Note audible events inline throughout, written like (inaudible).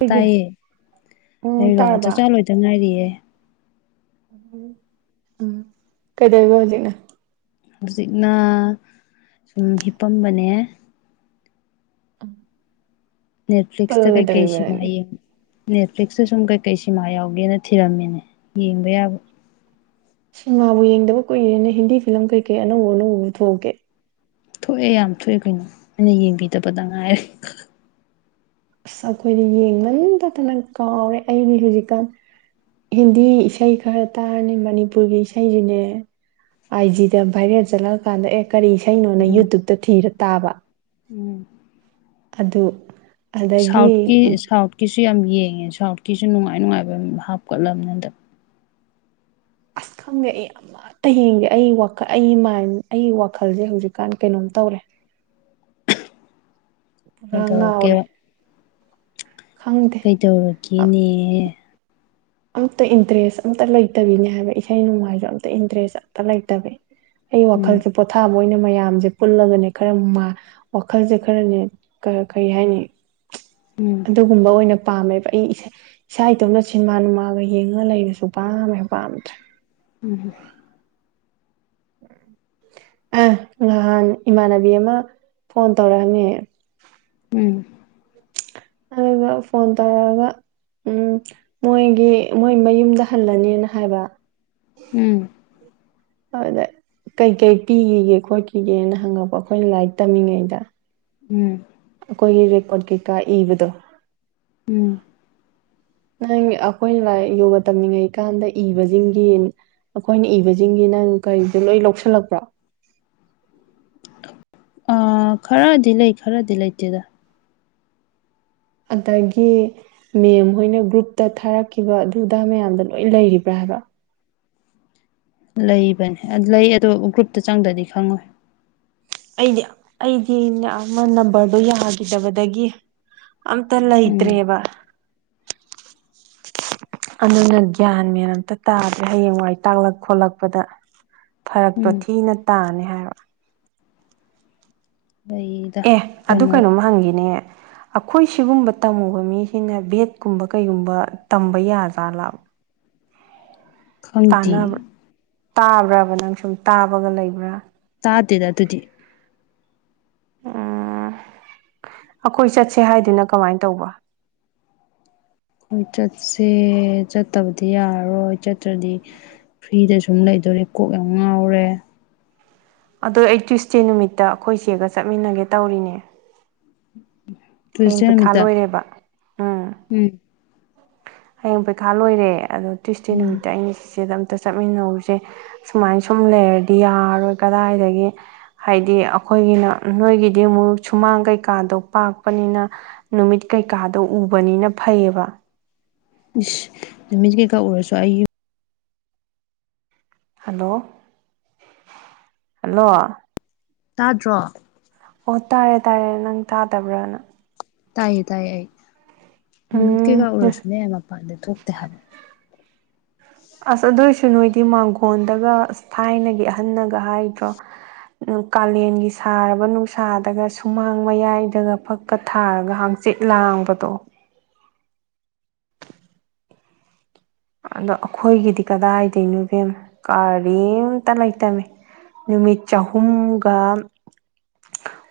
ꯑꯩꯒꯤ ꯇꯥꯏꯌꯦ ꯑꯣ ꯂꯩꯔꯣ ꯆꯥꯛꯆꯥ ꯇꯥꯔꯕ ꯂꯣꯏꯇ ꯉꯥꯏꯔꯤꯌꯦ ꯎꯝ ꯀꯩꯗꯧꯔꯤꯕ ꯍꯧꯖꯤꯛꯅ ꯍꯧꯖꯤꯛꯅ ꯁꯨꯝ ꯍꯤꯞꯄꯝꯕꯅꯦ ꯑꯝ ꯅꯦꯠꯐ꯭ꯂꯂꯤꯛꯁ ꯀ ꯀꯩꯁꯤꯌ ꯅꯦꯠꯐ꯭ꯂꯤꯛꯁꯇ ꯁꯨꯝ ꯀꯩꯀꯩ ꯁꯤꯃꯥ ꯌꯥꯎꯒꯦꯅ ꯊꯤꯔꯝꯃꯤꯅꯦ ꯌꯦꯡꯕ ꯌꯥꯕ ꯁꯤꯅꯦꯃꯥꯕꯨ ꯌꯦꯡꯗꯕ ꯀꯨꯏꯔꯦꯅ ꯍꯤꯟꯗꯤ ꯐꯤꯂꯝ ꯀꯩꯀꯩ ꯑꯅꯧ ꯑꯅꯧꯕ ꯄꯨꯊꯣꯛꯀꯦ ꯊꯣꯛꯑꯦ ꯌꯥꯝ ꯊꯣꯛꯑꯦ ꯀꯩꯅꯣ ꯑꯩꯅ ꯌꯦꯡꯕꯤꯗꯕꯗ ꯉꯥꯏꯔꯦ ꯑꯁ ꯑꯩꯈꯣꯏꯗ ꯌꯦꯡꯕꯇꯠꯇꯅ ꯀꯥꯎꯔꯦ ꯑꯩꯗꯤ ꯍꯧꯖꯤꯛꯀꯥꯟ ꯍꯤꯟꯗꯤ ꯏꯁꯩ ꯈꯔ ꯇꯥꯔꯅꯤ ꯃꯅꯤꯄꯨꯔꯒꯤ ꯏꯁꯩꯁꯤꯅꯦ ꯑꯥꯏꯖꯤꯗ ꯚꯥꯏꯔꯦꯜ ꯆꯠꯂꯛꯑꯀꯥꯟꯗ ꯑꯦ ꯀꯔꯤ ꯏꯁꯩꯅꯣꯅ ꯎꯝ ꯌꯨꯇꯨꯕꯇ ꯊꯤꯔ ꯇꯥꯕ ꯎꯝ ꯑꯗꯨ ꯑꯗꯒꯤ ꯁꯥꯎꯠꯀꯤ ꯁꯥꯎꯠꯀꯤꯁꯨ ꯌꯥꯝ ꯌꯦꯡꯉꯦ ꯁꯥꯎꯠꯀꯤꯁꯨ ꯅꯨꯡꯉꯥꯏ ꯅꯨꯡꯉꯥꯏꯕ ꯍꯥꯞꯀꯠꯂꯕꯅꯗ ꯑꯁ ꯈꯪꯉꯛꯑꯦ ꯌꯥꯝ ꯍꯌꯦꯡꯗꯤ ꯑꯩ ꯋꯥꯈꯜ ꯑꯩ ꯃꯥꯏꯟ ꯑꯩꯒꯤ ꯋꯥꯈꯜꯁꯦ ꯍꯧꯖꯤꯛꯀꯥꯟ ꯀꯩꯅꯣꯝ ꯇꯧꯔꯦ ꯄꯨꯔꯥ ꯉꯥꯎꯔꯦ ꯀꯩꯗꯧꯔꯛꯀꯦ ꯈꯪꯗꯦ ꯀꯩꯗꯧꯔꯛꯒꯦꯅꯦ ꯑꯝꯇ ꯏꯟꯇꯔꯦꯁ ꯑꯇ ꯂꯩꯇꯕꯤꯅꯦ ꯍꯥꯏꯕ ꯏꯁꯩ ꯅꯣꯡꯃꯥꯏꯁꯨ ꯑꯝꯇ ꯏꯟꯇꯔꯦꯁ ꯑꯝꯇ ꯂꯩꯇꯕꯤ ꯑꯩ ꯎꯝ ꯋꯥꯈꯜꯁꯦ ꯄꯣꯊꯥꯕ ꯑꯣꯏꯅ ꯃꯌꯥꯝꯁꯦ ꯄꯨꯜꯂꯒꯅꯦ ꯈꯔ ꯋꯥꯈꯜꯁꯦ ꯈꯔꯅꯦ ꯀꯔꯤ ꯍꯥꯏꯅꯤ ꯎꯝ ꯑꯗꯨꯒꯨꯝꯕ ꯑꯣꯏꯅ ꯄꯥꯝꯃꯦꯕ ꯑꯩ ꯏꯁꯥ ꯏꯇꯣꯝꯅ ꯁꯤꯟꯃꯥ ꯅꯨꯡꯃꯥꯟ ꯑꯥꯕ ꯌꯦꯡꯉ ꯂꯩꯔꯁꯨ ꯄꯥꯝꯃꯦꯕ ꯄꯥꯝꯗꯔꯦ ꯎꯝ ꯑ ꯅꯍꯥꯟ ꯏꯃꯥꯟꯅꯕꯤ ꯑꯃ ꯐꯣꯟ ꯇꯧꯔꯛꯑꯃꯦ ꯎꯝ ꯑꯗꯨꯒ ꯐꯣꯟ ꯇꯥꯔꯒ ꯎꯝ ꯃꯣꯏꯒꯤ ꯃꯣꯏ ꯃꯌꯨꯝꯗ ꯍꯜꯂꯅꯤꯅ ꯍꯥꯏꯕ ꯎꯝ ꯍꯗꯦ ꯀꯩ ꯀꯩ ꯄꯤꯈꯤꯒꯦ ꯈꯣꯠꯈꯤꯒꯦꯅ ꯍꯪꯉꯛꯄ ꯑꯩꯈꯣꯏꯅ ꯂꯥꯏꯔꯤꯛ ꯇꯝꯃꯤꯉꯩꯗ ꯎꯝ ꯑꯩꯈꯣꯏꯒꯤ ꯔꯦꯀꯣꯔꯠ ꯀꯩꯀꯥ ꯏꯕꯗꯣ ꯎꯝ ꯅꯪ ꯑꯩꯈꯣꯏꯅ ꯂꯥꯏꯔꯤꯛ ꯌꯣꯒ ꯇꯝꯅꯤꯡꯉꯩꯀꯥꯟꯗ ꯏꯕꯁꯤꯡꯒꯤ ꯑꯩꯈꯣꯏꯅ ꯏꯕꯁꯤꯡꯁꯤꯅ ꯀꯔꯤꯁꯦ ꯂꯣꯏ ꯂꯧꯁꯤꯜꯂꯛꯄ꯭ꯔꯣ ꯑ ꯈꯔꯗꯤ ꯂꯩ ꯈꯔꯗꯤ ꯂꯩꯇꯦꯗ ꯑꯗꯒꯤ ꯃꯦꯝ ꯍꯣꯏꯅ ꯒ꯭ꯔꯨꯞꯇ ꯊꯥꯔꯛꯈꯤꯕ ꯑꯗꯨ ꯑꯗꯥ ꯃꯌꯥꯝꯗ ꯂꯣꯏ ꯂꯩꯔꯤꯕ꯭ꯔꯥ ꯍꯥꯏꯕ ꯂꯩꯕꯅꯦ ꯂꯩ ꯑꯗꯣ ꯒ꯭ꯔꯨꯞꯇ ꯆꯪꯗ꯭ꯔꯗꯤ ꯈꯪꯉꯣꯏ ꯑꯩꯗꯤ ꯑꯩꯗꯤ ꯑꯃ ꯅꯝꯕꯔꯗꯣ ꯌꯥꯈꯤꯗꯕꯗꯒꯤ ꯑꯝꯇꯗ ꯎꯝ ꯏꯇ꯭ꯔꯦꯕ ꯑꯗꯨꯅ ꯒ꯭ꯌꯥꯟ ꯃꯦꯟ ꯑꯃꯇ ꯇꯥꯗꯦ ꯍꯌꯦꯡꯋꯥꯏ ꯇꯥꯛꯂꯛ ꯈꯣꯠꯂꯛꯄꯗ ꯐꯔꯛꯇꯣ ꯎꯝ ꯊꯤꯅ ꯇꯥꯅꯤ ꯍꯥꯏꯕ ꯑꯩ ꯑꯦ ꯑꯗꯨ ꯀꯩꯅꯣꯝ ꯍꯪꯈꯤꯅꯦ ꯑꯩꯈꯣꯏ ꯁꯤꯒꯨꯝꯕ ꯇꯝꯃꯨꯕ ꯃꯤꯁꯤꯅ ꯕꯦꯠꯀꯨꯝꯕ ꯀꯩꯒꯨꯝꯕ ꯇꯝꯕ ꯌꯥꯗ꯭ꯔꯖꯥꯠꯕ ꯈꯪꯗꯦ ꯇꯥꯕ꯭ꯔꯕ ꯅꯪ ꯁꯨꯝ ꯇꯥꯕꯒ ꯂꯩꯕ꯭ꯔꯥ ꯇꯥꯇꯦꯗ ꯑꯗꯨꯨꯗꯤ ꯎꯝ ꯑꯩꯈꯣꯏ ꯆꯠꯁꯦ ꯍꯥꯏꯗꯨꯅ ꯀꯃꯥꯏ ꯇꯧꯕ ꯎꯝ ꯆꯠꯁꯦ ꯆꯠꯇꯕꯗꯤ ꯌꯥꯔꯔꯣꯏ ꯆꯠꯇ꯭ꯔꯗꯤ ꯐ꯭ꯔꯤꯗ ꯁꯨꯝ ꯂꯩꯗꯣꯔꯤ ꯀꯣꯛ ꯌꯥꯝ ꯉꯥꯎꯔꯦ ꯑꯗꯣ ꯑꯩ ꯇ꯭ꯌꯨꯁꯗꯦ ꯅꯨꯃꯤꯠꯇ ꯑꯩꯈꯣꯏ ꯆꯦꯒ ꯆꯠꯃꯤꯟꯅꯒꯦ ꯇꯧꯔꯤꯅꯦ ꯇꯨꯏꯁꯇꯦ ꯍꯌꯦꯡ ꯄꯩꯈꯥ ꯅꯄꯃꯤꯠꯗ ꯂꯣꯏꯔꯦꯕ ꯎꯝ ꯍꯌꯦꯡ ꯄꯩꯈꯥ ꯂꯣꯏꯔꯦ ꯑꯗꯣ ꯇ꯭ꯌꯨꯁꯗꯦ ꯎꯝ ꯅꯨꯃꯤꯠꯇ ꯑꯩꯅ ꯆꯤꯆꯦ ꯑꯗꯨꯝ ꯆꯠꯃꯤꯟꯅꯧꯁꯦ ꯁꯨꯃꯥꯏ ꯁꯨꯝ ꯂꯩꯔꯗꯤ ꯌꯥꯔꯔꯣꯏ ꯀꯗꯥꯏꯗꯒꯤ ꯍꯥꯏꯗꯤ ꯑꯩꯈꯣꯏꯒꯤꯅ ꯅꯣꯏꯒꯤꯗꯤ ꯑꯃꯨꯛ ꯁꯨꯃꯥꯡ ꯀꯩꯀꯥꯗꯣ ꯄꯥꯛꯄꯅꯤꯅ ꯅꯨꯃꯤꯠ ꯀꯩꯀꯥꯗꯣ ꯎꯕꯅꯤꯅ ꯐꯩꯌꯦꯕ ꯏꯁ ꯅꯨꯃꯤꯠꯁꯦ ꯀꯩꯀꯥ ꯎꯔꯁꯨ ꯑꯩ ꯍꯜꯂꯣ ꯍꯜꯂꯣ ꯇꯥꯗ꯭ꯔꯣ ꯑꯣ ꯇꯥꯔꯦ ꯇꯥꯔꯦ ꯅꯪ ꯇꯥꯗꯕ꯭ꯔꯥꯅ ꯇꯥꯏꯌꯦ ꯇꯥꯏꯌꯦ ꯑꯩ ꯅꯨꯃꯤꯠ ꯀꯩꯀꯥ ꯎꯝ ꯎꯔꯁꯨꯅꯦ ꯃꯄꯥꯟꯗꯤ ꯊꯣꯛꯇꯦ ꯍꯥꯏꯕ ꯑꯁ ꯑꯗꯨꯏꯁꯨ ꯅꯣꯏꯗꯤ ꯃꯥꯡꯒꯣꯟꯗꯒ ꯑꯁ ꯊꯥꯏꯅꯒꯤ ꯑꯍꯟꯅꯒ ꯍꯥꯏꯗ꯭ꯔꯣ ꯀꯥꯂꯦꯟꯒꯤ ꯁꯥꯔꯕ ꯅꯨꯡꯁꯥꯗꯒ ꯁꯨꯃꯥꯡ ꯃꯌꯥꯏꯗꯒ ꯐꯛ ꯊꯥꯔꯒ ꯍꯥꯡꯆꯤꯠ ꯂꯥꯡꯕꯗꯣ ꯑꯗꯣ ꯑꯩꯈꯣꯏꯒꯤꯗꯤ ꯀꯗꯥꯏꯗꯅꯣꯗ ꯀꯔꯤꯝꯇ ꯂꯩꯇꯃꯤ ꯅꯨꯃꯤꯠ ꯆꯍꯨꯝꯒ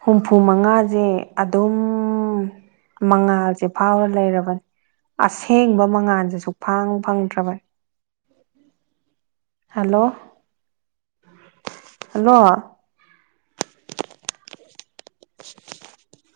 ꯍꯨꯝꯐꯨ ꯃꯉꯥꯁꯦ ꯑꯗꯨꯝ ꯃꯉꯥꯜꯁꯦ ꯐꯥꯎꯔ ꯂꯩꯔꯕꯅꯤ ꯑꯁꯦꯡꯕ ꯃꯉꯥꯜꯁꯤꯁꯨ ꯐꯥꯡꯕ ꯐꯪꯗ꯭ꯔꯕ ꯍꯜꯂꯣ ꯍꯜꯂꯣ (inaudible)